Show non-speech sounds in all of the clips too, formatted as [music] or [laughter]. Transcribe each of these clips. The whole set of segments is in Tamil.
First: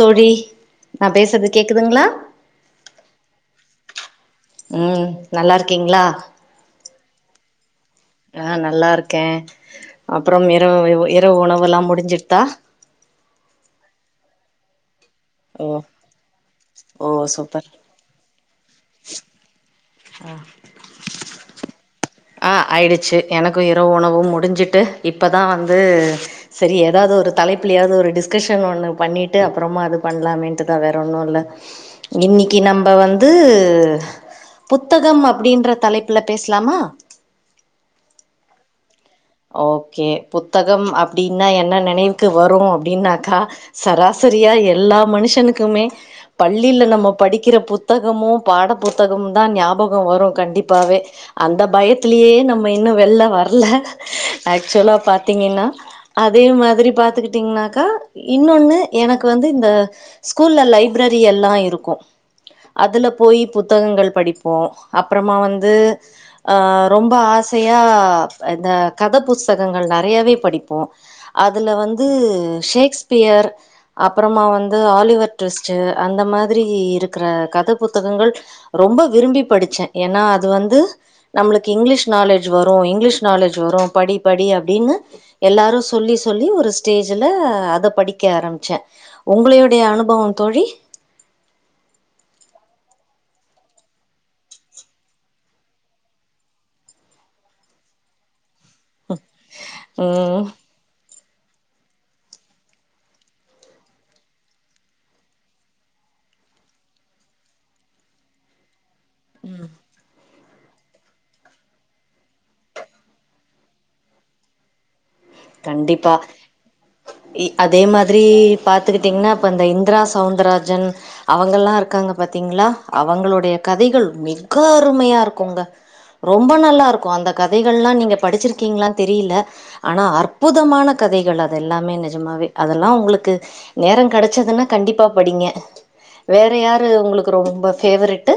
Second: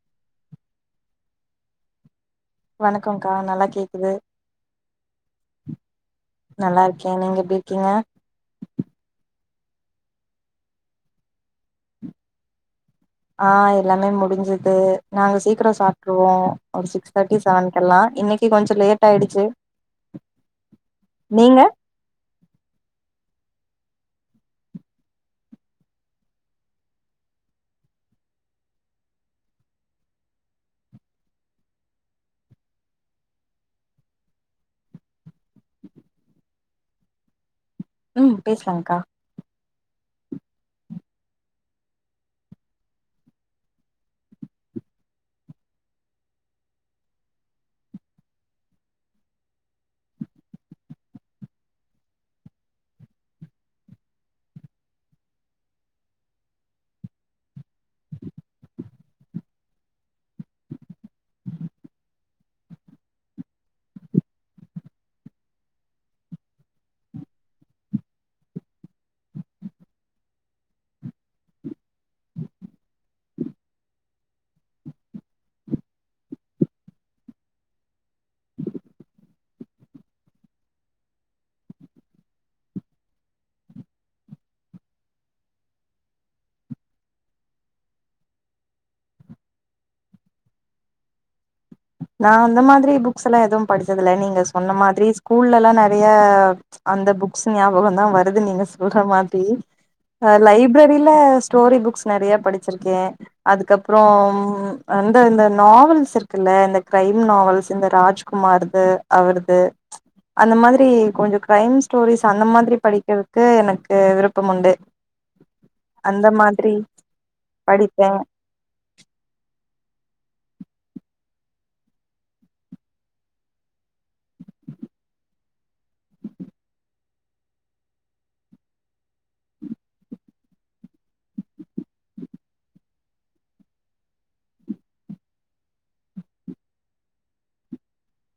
தோழி நான் பேசுறது கேக்குதுங்களா வணக்கம்கா நல்லா கேக்குது ம் நல்லா இருக்கீங்களா நல்லா இருக்கே நீங்க எப்டி இருக்கீங்க ஆ நல்லா இருக்கே அப்புறம் இரவு இரவு உணவெல்லா முடிஞ்சிருதா ஆ எல்லாமே முடிஞ்சுது நாங்க ஓ சீக்கிரோ சாப்பிட்டுருவோம் ஒரு ஓ சிக்ஸ் தேர்ட்டி சூப்பர் செவன்கெல்லாம் இன்னைக் கொஞ்சோ லேட் ஆயிடுச்சு நீங்க ஆ ஆயிடுச்சு எனக்கும் இரவு உணவு முடிஞ்சுட்டு இப்பதா வந்து சரி ஏதாவது ஒரு தலைப்புலயாவது ஒரு டிஸ்கஷன் ஒண்ணு பண்ணிட்டு அப்புறமா அது பண்ணலாமேன்ட்டுதா வேற ஒன்னு இல்ல இன்னிக்கு நம்ப வந்து புத்தகம் அப்டின்ற தலைப்புல பேசலாமா ம் பேசலாங்க்கா ஓகே புத்தகம் அப்டின்னா என்ன நினைவுக்கு வரும் அப்டின்னாக்கா சராசரியா எல்லா மனுஷனுக்குமே பள்ளியில நம்ம படிக்கிற புத்தகமு பாட புத்தகமு தா ஞாபகம் வரு கண்டிப்பாவே அந்த பயத்திலயே நம்ம இன்னு வெளில வரல ஆக்சுவலா பாத்தீங்கன்னா அதே மாதிரி பாத்துக்கிட்டீங்கன்னாக்கா இன்னொன்னு எனக்கு வந்து இந்த ஸ்கூல்ல லைப்ரேரி எல்லா இருக்கு அதுல போயி புத்தகங்கள் படிப்போ அப்பறமா வந்து அ ரொம்ப ஆசையா இந்த கத புஸ்தகங்கள் நெறையாவே படிப்போ அதுல வந்து ஷேக்ஸ்பியர் அப்பறமா வந்து ஆலிவர் டிவிஸ்ட் அந்த மாதிரி இருக்கிற கத புத்தகங்கள் ரொம்ப விரும்பி படிச்சே ஏன்னா அது வந்து நம்மளுக்கு இங்கிலீஷ் நாலேஜ் வரு இங்கிலீஷ் நாலேஜ் வரு படி படி அப்டின்னு எல்லாரு சொல்லி சொல்லி ஒரு ஸ்டேஜ்ல அத படிக்க ஆரம்பிச்சே உங்களுடைய அனுபவோ தோழி நா அந்த மாதிரி புக்ஸ் எல்லா எதுவு படிச்சதுல நீங்க சொன்ன மாதிரி ஸ்கூல்ல எல்லா நெறைய அந்த புக்ஸ் ஞாபகோ தா வருது நீங்க சொல்ற மாதிரி ஆ ம் லைப் லைப்ரேரில ஸ்டோரி புக்ஸ் நெறைய படிச்சிருக்கே அதுக்கப்பறோ அந்த இந்த நாவல்ஸ் இருக்குல்ல இந்த கிரைம் நாவல்ஸ் இந்த ராஜ்குமார்து அவரது ச் அந்த மாதிரி கொஞ்சோ கிரைம் ஸ்டோரிஸ் அந்த மாதிரி படிக்கிறதுக்கு எனக்கு விருப்பம் உண்டு கண்டிப்பா அந்த மாதிரி அதே படிப்பே மாதிரி பாத்துக்கிட்டிங்கன்னா இப்போ இந்திரா சவுந்தர்ராஜன் அவங்கெல்லா இருக்காங்க பாத்தீங்களா அவங்களுடைய கதைகள் மீக அருமையா இருக்குங்க ரொம்ப நல்லா இருக்கு அந்த கதைகள் எல்லா நீங்க படிச்சிருக்கீங்களானு தெரியல ஆனா அற் புதமான கதைகள் அதெல்லாமே நிஜமாவே அதெல்லா உங்களுக்கு நேரோ கிடச்சதுன்னா கண்டிப்பா படிங்க வேற யாரு உங்களுக்கு ரொம்ப ஃபேவரட்டு்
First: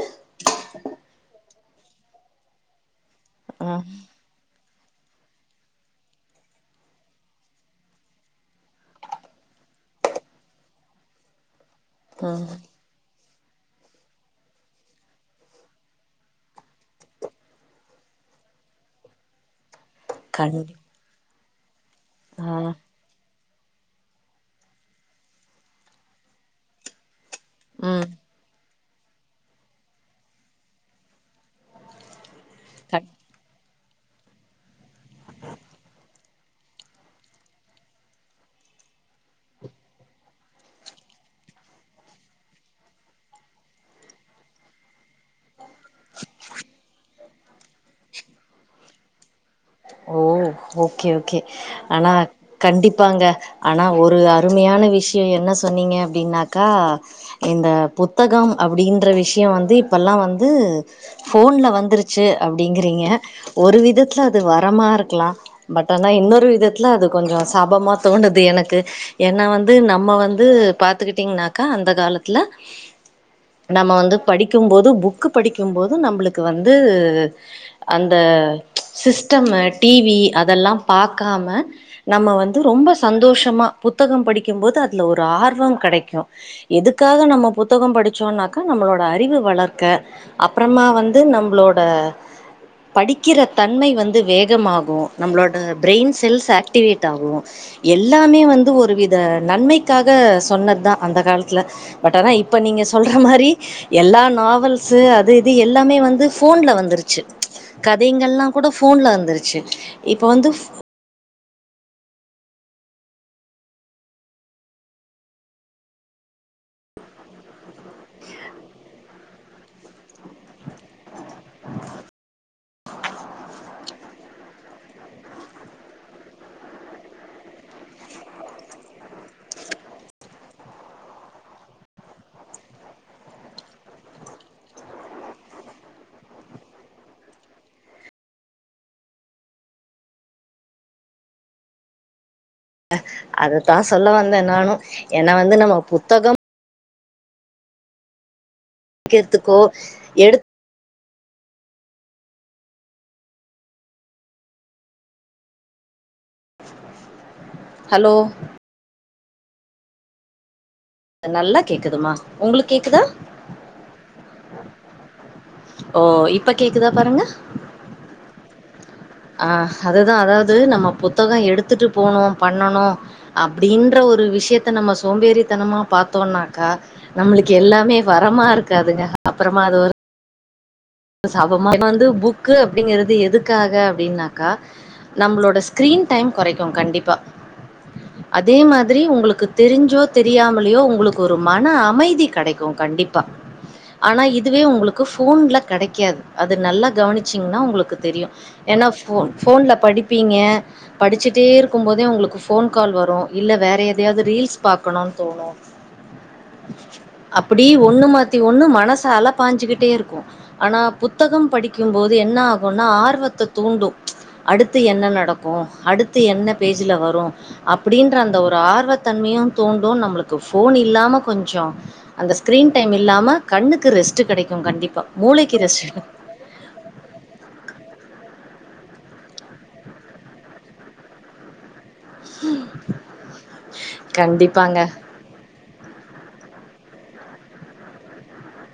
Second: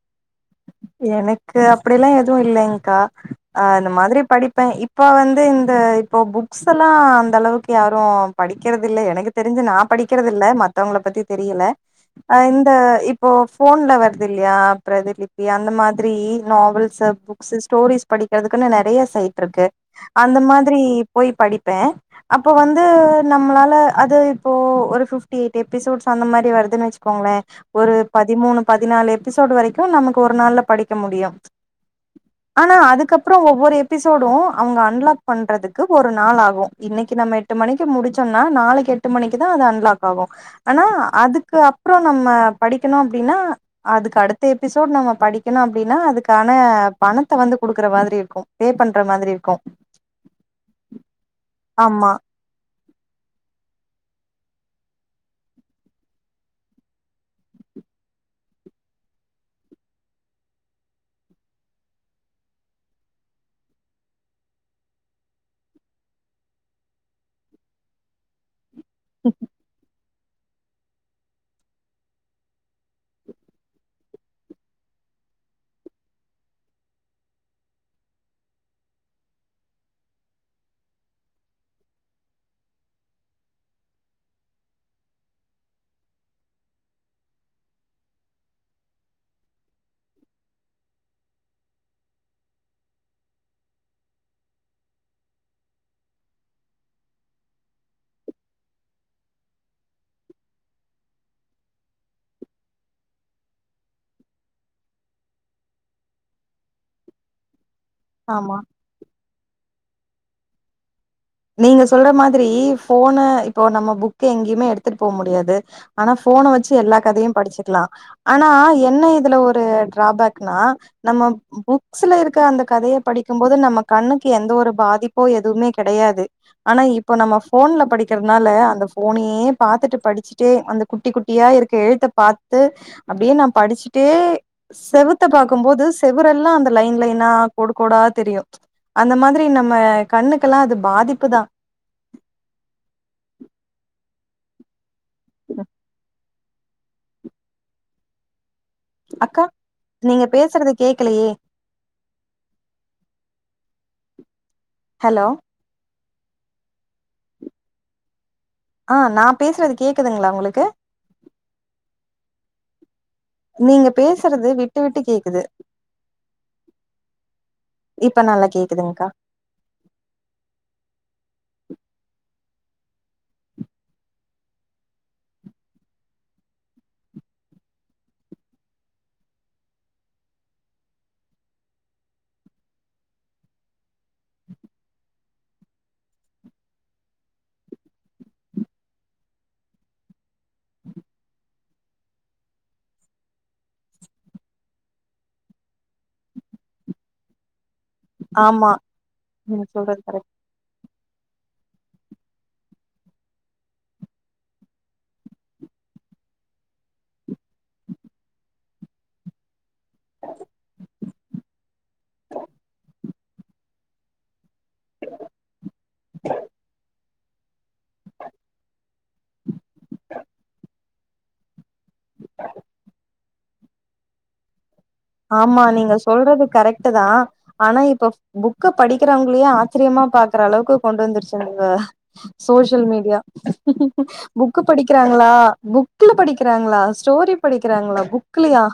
எனக்கு அப்டில்லா எதுவு இல்லைங்க்கா அ ம் இந்த மாதிரி படிப்பே இப் இப்போ வந்து இந்த இப்போ புக்ஸ் எல்லா அந்த அளவுக்கு யாரு படிக்கிறத இல்ல எனக்கு தெரிஞ்சு நா படிக்கிறத இல்ல மத்தவங்கள பத்தி தெரியல அ ம் இந்த இப்போ போன்ல வருது இல்லையா ப்றதீலி அந்த மாதிரி நாவல்ஸ் புக்ஸ் ஸ்டோரிஸ் படிக்கிறதுக்குன்னு நெறைய சைட் இருக்கு அந்த கண்டி மாதிரி போய் படிப்பே அப்போ ஆ வந்து நம்மளால அது இப்போ ஒரு பிப்டி எயிட் எபிசோட்ஸ் அந்த மாதிரி வருதுன்னு வச்சுக்கோங்களே ஒரு ம் பதிமூணு பதினாலு எபிசோடு் வரைக்கு நமக்கு ஒரு நாள்ல படிக்க முடியு ஆனா கண் அதுக்கப்பறோ ஒவ்வொரு எபிசோடு அவங்க அன்லாக் பண்றதுக்கு ஒரு நாள் ஆகு இன்னைக்கு நம்ம எட்டு மணிக்கு முடிச்சோன்னா நாளைக்கு எட்டு மணிக்கு தா அது அன்லாக் ஆகு ஆனா அதுக்கு அப்பறோ நம்ம படிக்கணு அப்டின்னா அதுக்கு அடுத்த எப்பி அதோட நம்ம படிக்கணு அப்டின்னா அதுக்கான பணத்த வந்து கொடுக்குற மாதிரி இருக்கு பே பண்ற மாதிரி இருக்கு ஓ ஓகே ஓகே ஆமா ஆனா கண்டிப்பாங்க ஆனா ஒரு அருமையான விஷயோ என்ன சொன்னீங்க அப்டின்னாக்கா இந்த புத்தகம் அப்டின்ற விஷயோ வந்து இப்பெல்லா வந்து ஃபோன்ல வந்துருச்சு அப்டிங்கிறீங்க ஒரு விதத்துல அது வரமா இருக்கலா பட் ஆனா இன்னொரு விதத்துல அது கொஞ்சோ சாபமா தோணுது எனக்கு என்ன வந்து நம்ம வந்து பாத்துக்கிட்டீங்கனாக்கா அந்த காலத்துல நம்ம வந்து படிக்கும்போது புக்கு படிக்கும்போது நம்பளுக்கு வந்து அந்த சிஸ்டம்மு டிவி அதெல்லா பாக்காம நம்ம வந்து ரொம்ப சந்தோஷமா புத்தகம் படிக்கும்போது அதுல ஒரு ஆர்வம் கிடைக்கு எதுக்காக நம்ம புத்தகோ படிச்சோன்னாக்கா நம்மளோட அறிவு வளர்க்க அப்புறமா வந்து நம்மளோட படிக்கிற தன்மை வந்து வேகமாகு நம்மளோட பிரெயின் செல்ஸ் ஆக்டிவேட் ஆகு எல்லாமே வந்து ஒரு வித நன்மைக்காக சொன்னதுதா அந்த காலத்துல பட் ஆனா இப்ப நீங்க சொல்ற மாரி எல்லா நாவல்ஸ்சு அது இது எல்லாமே வந்து ஃபோன்ல வந்துருச்சு கதைங்கள்ல்லா ஆமா கூட போன்ல வந்துருச்சு இப்ப வந்து நீங்க சொல்ற மாதிரி போனை இப்போ நம்ம புக் எங்கேயுமே எடுத்துட்டு போ முடியாது ஆனா ஃபோன வெச்சு எல்லா கதையு படிச்சுக்கலா ஆனா என்ன இதுல ஒரு டிராபேக்னா நம்ம புக்ஸ்ல இருக்க அந்த கதைய படிக்கும் போது நம்ம கண்ணுக்கு எந்த ஒரு பாதிப்போ எதுவுமே கெடையா து ஆனா இப்போ நம்ம ஃபோன்ல படிக்கிறதுனால அந்த ஃபோனையே பாத்துட்டு படிச்சிட்டே அந்த குட்டி குட்டியா இருக்க எழுத்த பாத்து அப்டியே நா படிச்சிட்டே செவத்த பாக்கும்போது செவரெல்லா அந்த லைன் லைன்னா கோடு கோடா தெரியு அந்த மாதிரி நம்ம கண்ணுக்கெல்லா அது பாதிப்புதா அததா சொல்ல வந்தே நானு ஏன்னா வந்து நம்ம புத்தகம் அக்கா படிக்கிறதுக்கோ நீங்க எடுத் பேசுறத கேக்கலையே ஹலோ ஹலோ ஆ நா பேசுறது கேக்கதுங்களா உங்களுக்கு நல்லா கேக்குதுமா உங்களுக்கு கேக்குதா நீங்க பேசுறது விட்டு விட்டு கேக்குது ஓ! இப்ப கேக்குதா பாருங்க. இப்ப நல்லா கேக்குதுங்க்கா ஆ அதுதா அதாவது நம்ம புத்தக எடுத்துட்டு போணு பண்ணணு அப்டின்ற ஒரு விஷயத்த நம்ம சோம்பேறித்தனமா பாத்தோன்னாக்கா நம்மளுக்கு எல்லாமே வரமா இருக்காதுங்க அப்பறமா அது ஒரு சாபமா வந்து புக் அப்டிங்கறது எதுக்காக அப்படின்னாக்கா நம்மளோட ஸ்கிரீன் டைம் கொறைக்கு கண்டிப்பா அதே மாதிரி உங்களுக்கு தெரிஞ்சோ தெரியாமலயோ உங்களுக்கு ஒரு மன அமைதி கெடைக்கு கண்டிப்பா ஆனா இதுவே உங்களுக்கு ஃபோன்ல கெடைக்காது அது நல்லா கவனிச்சீங்கன்னா உங்களுக்கு தெரியு ஆமா ஏன்னா ஃபோன் நீங்க ஃபோன்ல சொல்றது கரெக்ட் படிப்பீங்க படிச்சிட்டே இருக்கும்போதே உங்களுக்கு ஃபோன் கால் வரு இல்ல வேற எதையாவது ரீல்ஸ் பாக்கணுன்னு தோணு அப்படியே ஒண்ணு மாத்தி ஒண்ணு மனசு அலை பாஞ்சுக்கிட்டே இருக்கு ஆனா புத்தகம் படிக்கும்போது என்ன ஆகுன்னா ஆர்வத்த தூண்டு அடுத்து என்ன நடக்கு அடுத்து என்ன பேஜில வரு அப்படின்ற அந்த ஒரு ஆர்வத்தன்மையு தூண்டு நம்மளுக்கு ஃபோன் இல்லாம கொஞ்சோ அந்த ஸ்கிரீன் டைம் இல்லாம கண்ணுக்கு ரெஸ்ட்டு கெடைக்கு கண்டிப்பா மூளைக்கு ஆமா நீங்க ரெஸ்ட் சொல்றது கரெக்ட்டுதா ஆனா இப்ப புக்கு படிக்கிறவங்களையு ஆச்சரியமா பாக்குற அளவுக்கு கொண்டு வந்துருச்சு இந்த சோசியல் மீடியா புக்கு கண்டிப்பாங்க. படிக்கிறா லா புக்ல படிக்கிறாங்களா ஸ்டோரி படிக்கிறாங்களா புக்லயா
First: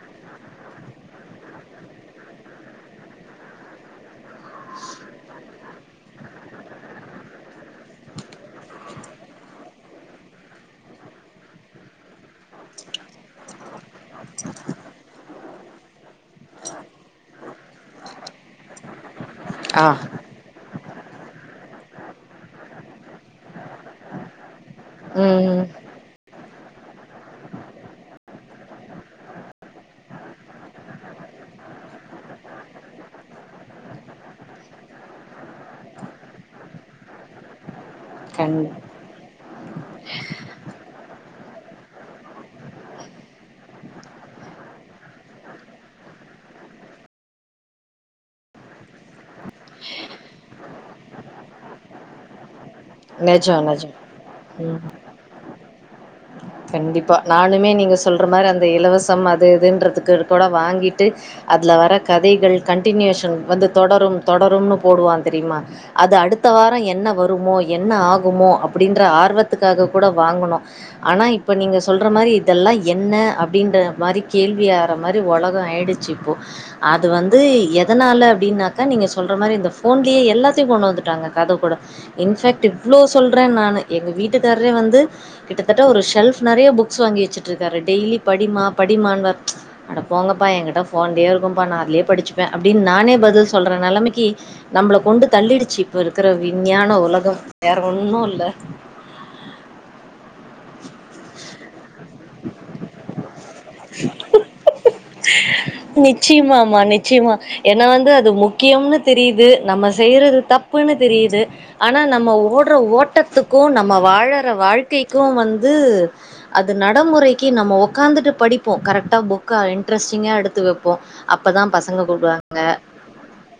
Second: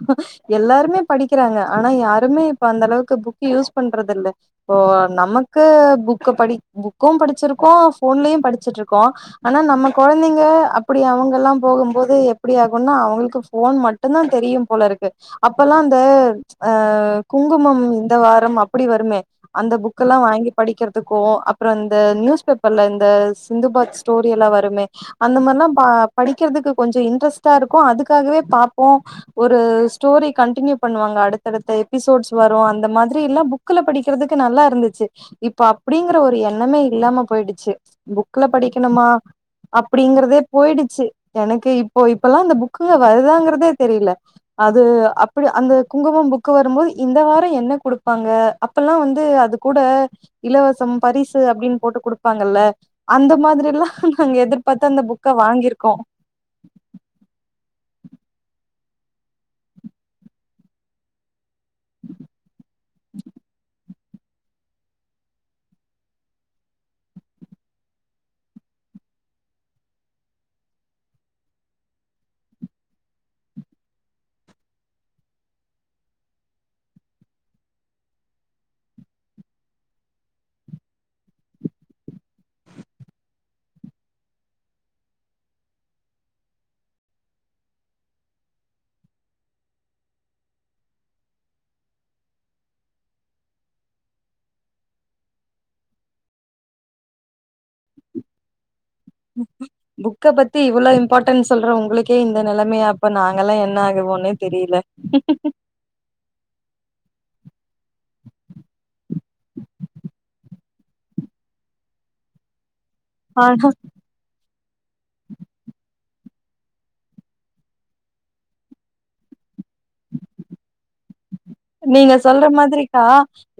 எல்லாருமே படிக்கிறாங்க ஆனா யாருமே இப்ப அந்த அளவுக்கு புக் யூஸ் பண்றது இல்ல இப்போ நமக்கு புக்க படி புக்கு படிச்சிருக்கோ ஃபோன்லயு படிச்சிட்டு இருக்கோ ஆனா நம்ம கொழந்தைங்க அப்டி அவங்க எல்லா போகும்போது எப்டி ஆகுன்னா அவங்களுக்கு ஃபோன் மட்டு ட்டுதா தெரியு போல இருக்கு அப்பெல்லா அந்த ஆ குங்குமம் இந்த வாரம் அப்டி வருமே அந்த ஆ. புக்க எல்லா வாங்கி படிக்கிறதுக்கோ அப்றோ இந்த நியூஸ் பேப்பர்ல இந்த சிந்துபாத் ஸ்டோரி எல்லா வருமே அந்த ம். மார்லா ப படிக்கிறதுக்கு கொஞ்சோ இன்ட்ரெஸ்ட்டா இருக்கு அதுக்காகவே பாப்போ ஒரு ஸ்டோரி கண்டினியூ பண்ணுவாங்க அடுத்தடுத்த எபிசோட்ஸ் வரு அந்த மாதிரி எல்லா புக்ல படிக்கிறதுக்கு நல்லா இருந்தச்சு இப்ப அப்டிங்கற ஒரு எண்ணமே இல்லாம போயிடுச்சு புக்ல கண் படிக்கணுமா அப்டிங்கறதே போயிடுச்சு எனக்கு இப்போ இப்பல்லா அந்த புக்குங்க வருதாங்கிறதே தெரில அது அப்டியா அந்த குங்குமம் புக்கு வரும்போது இந்த வாரம் என்ன குடுப்பாங்க அப்பல்லா வந்து அது கூட இலவசம் பரிசு அப்டின் போட்டு குடுப்பாங்கில்ல அந்த நிஜம், மாதிரிலா நிஜம். நாங்க ம். எதிர்பார்த்து அந்த புக்க வாங்கியிருக்கோ கண்டிப்பா நானுமே நீங்க சொல்ற மாரி அந்த இலவசம் அது இதுன்றதுக்கு கூட வாங்கிட்டு அதுல வர கதைகள் கண்டினியுஷன் வந்து தொடரும் தொடரும்னு போடுவான் தெரியுமா அது அடுத்த வாரம் என்ன வருமோ என்ன ஆகுமோ அப்டின்ற ஆர்வத்துக்காக கூட வாங்குனோ ஆனா இப்ப நீங்க சொல்ற மாரி இதெல்லா என்ன அப்டின்ற மாரி கேள்வி ஆவற மாரி உலகம் ஆயிடுச் சிப்போ அது வந்து எதனால அப்டின்னாக்கா நீங்க சொல்ற மாரி இந்த போன்லயே எல்லாத்தையு கொண்டு வந்துட்டாங்க கத கூட இன்பேக்ட் இவ்ளோ சொல்ற நானு எங்க வீட்டுக்காரே வந்து கிட்டத் தட்ட ஒரு ஷெல்ப் நெறைய புக்ஸ் வாங்கி வச்சுட்டு இருக்காரு டெய்லியு படிமா படிமான்னு அட போங்கப்பா எங்கிட்ட போன்லயே இருக்கும்ப்பா நா அதுலே படிச்சிப்ப அப்டின்னு நானே பதில் சொல்ற நிலமைக்கி நம்மள கொண்டு தள்ளிடுச்சு இப்ப இருக்கிற விஞ்ஞான உலகம் வேற ஒன்னு இல்ல ம் ம் புக்க பத்தி இவ்ளோ இம்பார்ட்டண்ஸ் சொல்ற உங்களுக்கே இந்த நிலமையா அப்ப நாங்க எல்லா என்ன ஆகுமோன்னே தெரில நிச்சியமாம்மா நிச்சியமா ஏன்னா வந்து அது முக்கியம்னு தெரியுது நம்ம செய்யறது தப்புன்னு தெரிது ஆனா நம்ம ஓட்ற ஆனா ஓட்டத்துக்கு நம்ம வாழற வாழ்க்கைக்கு வந்து அது நடைமுறைக்கு நம்ம உக்காந்துட்டு படிப்போ கரெக்டா புக்கா இன்ட்ரெஸ்டிங்கா எடுத்து வெப்போ அப்ப தா பசங்க கூப்புடுவாங்க டா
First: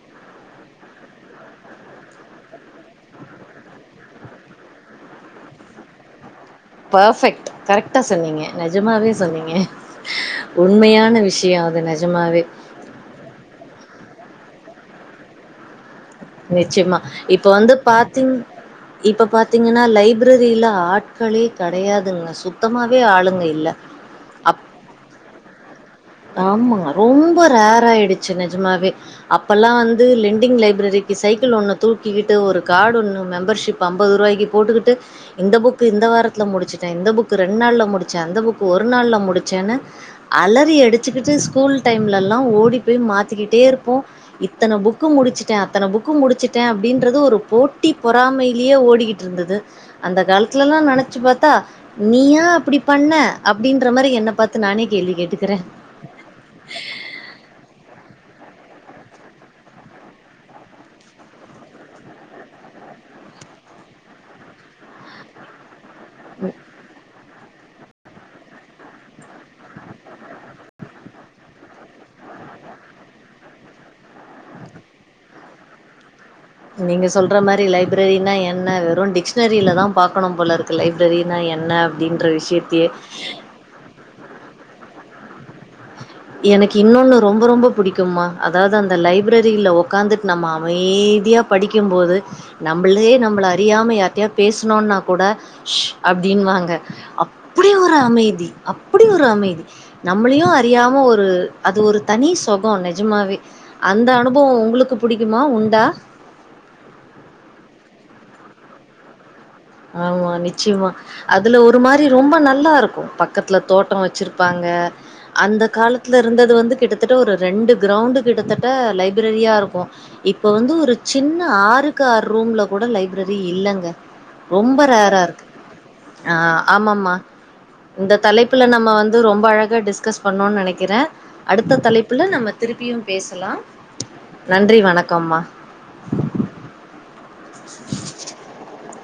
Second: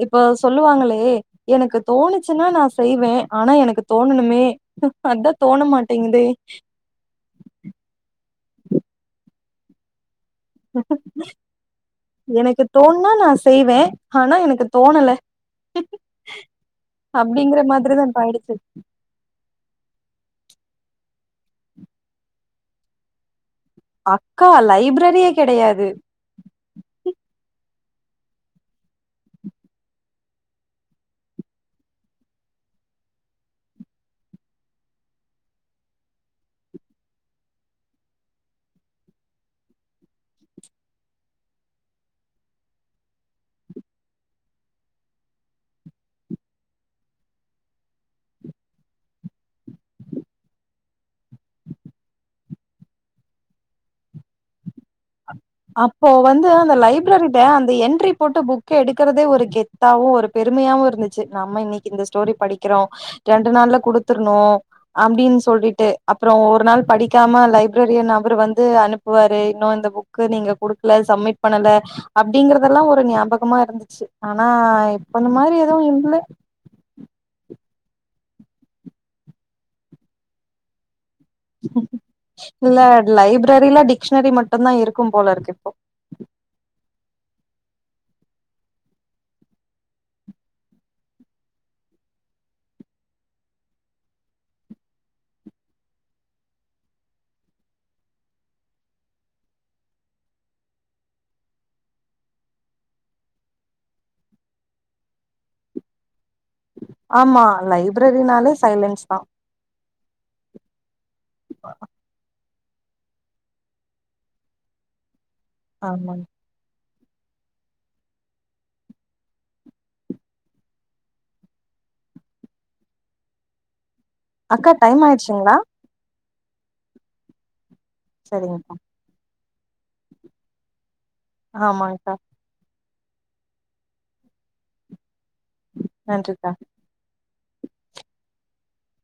இப்போ சொல்லுவாங்களே எனக்கு தோணுச்சுன்னா நா செய்வ ஆனா எனக்கு தோணணுமே அதா தோண மாட்டேங்குதே பர்ஃபெக்ட் கரெக்ட்டா சொன்னீங்க நிஜமாவே சொன்னீங்க உண்மையான விஷயம் அது நிஜமாமே தோண்ணா நா செய்வே ஆனா எனக்கு தோணல நிச்சிமா இப்ப அப்டிங்கிற வந்து மாதிரிதா இப்ப பாத்தீங் ஆயிடுச்சு இப்போ பாத்தீங்கன்னா லைப்ரரியில ஆட்களே கிடையாதுங்க சுத்தமாவே ஆளுங்க இல்ல அக்கா லைப்ரரியே கிடையாது ஆமா ரொம்ப ரேர் ஆயிடுச்சு நிஜமாவே அப்பெல்லா வந்து லெண்டிங் லைப்ரரிக் கு சைக்கிள் ஒண்ணு தூக்கிட்டு ஒரு கார்டு ஒண்ணு மெம்பர்ஷிப் ஐம்பது ரூபாக்கு போட்டுக்கிட்டு இந்த புக் இந்த வாரத்துல முடிச்சுட்ட இந்த புக் ரெண்டு நாள்ல முடிச்ச அந்த புக் ஒரு நாள்ல முடிச்சன்னு அலறி அடிச்சுக்கிட்டு ஸ்கூல் டைம்ல எல்லா ஓடி போய் மாத்திக்கிட்டே இருப்போ இத்தன புக்கு முடிச்சிட்ட இத்தன புக்கு முடிச்சுட்ட அப்டின்றது ஒரு போட்டி பொறாமைலையே ஓடிக்கிட்டு இருந்தது அந்த கால்த்துலெல்லா நெனச்சு பாத்தா நீயா அப்டி பண்ண அப்டின்ற மாரி என்ன பாத்து நானே கேள்வி கேட்டுக் அப்போ வந்து அந்த லைப் ரரிட அந்த என்ட்ரி போட்டு புக் எடுக்கறதே ஒரு கெத்தாவு ஒரு பெருமையாவு இருந்துச்சி நம்ம இன்னைக் இந்த ஸ்டோரி படிக்கிறோ ரெண்டு நாள்ல குடுத்துருணு அப்டின் சொல்லிட்டு அப்பறோ ஒரு நாள் படிக்காம லைப்ரரியன் அவரு வந்து அனுப்புவாரு இன்னு இந்த புக் கு நீங்க குடுக்கல சம்மிட் பண்ணல அப்டிங்கறதெல்லா ஒரு ஞாபகமா இருந்துச்சி ஆனா இப்ப அந்த மாரி எதுவு இல்ல நீங்க சொல்ற மாரி லைப்ரரினா என்ன வெறு டிக்ஷனரில தா பாக்கணு போலருக் கு லைப்ரரினா என்ன அப்டின்ற விஷயத்தையே ப்ரரில டிக்ஷனரி மட்டுந்தா இருக்கும் போலருக்கு இப்போ எனக்கு இன்னோன்னு ரொம்ப ரொம்ப புடிக்கும்மா அதாவ்து அந்த லைப்ரரில ஒக்காந்துட் நம்ம அமைதியா படிக்கும்போது நம்பளே நம்மள அறியாம யார்ட்டயாத் பேஸ்னோன்னா கூட ஷ் அப்டின்வாங்க அப்பிடி ஒரு அமைதி அப்பிடி ஒரு அமைதி நம்மளையு அறியா ம ஒரு அது ஒரு தனி சொகோ நெஜமாவே அந்த அனுபவோ உங்களுக்கு புடிக்குமா உண்டா ஆமா லைப்ரரினாலே சைலன்ஸ் தா ஆமா நிச்சியமா அதுல ஒரு மா ரி ரொம்ப நல்லா இருக்கு பக்கத்துல தோட்டோ வெச்சிருப்பாங்க அந்த ஆமாங் காலத்துலிருந்தது வந்து கிட்டத்தட்ட ஒரு ரெண்டு க்ரவுண்டு கிட்டத்தட்ட லைப்ரரியா இருக்கு இப்ப வந்து ஒரு சின்ன ஆறுக்காற் ரூம்ல கூட லைப்ரரி இல்லங்க அக்கா ரொம்ப டைம் ரேரா இருக்கு ஆயிடுச்சுங்களா அ ஆமாமா இந்த தலைப்புல சரிங்கக்கா நம்ம வந்து ரொம்ப அழகா டிஸ்கஸ் பண்ணோன் நெனைக்கிறே அடுத்த ஆமாங்க்கா தலைப்புல நம்ம திருப்பியு பேசலாம் நன்றி வணக்கம்மா நன்றிக்கா [inaudible]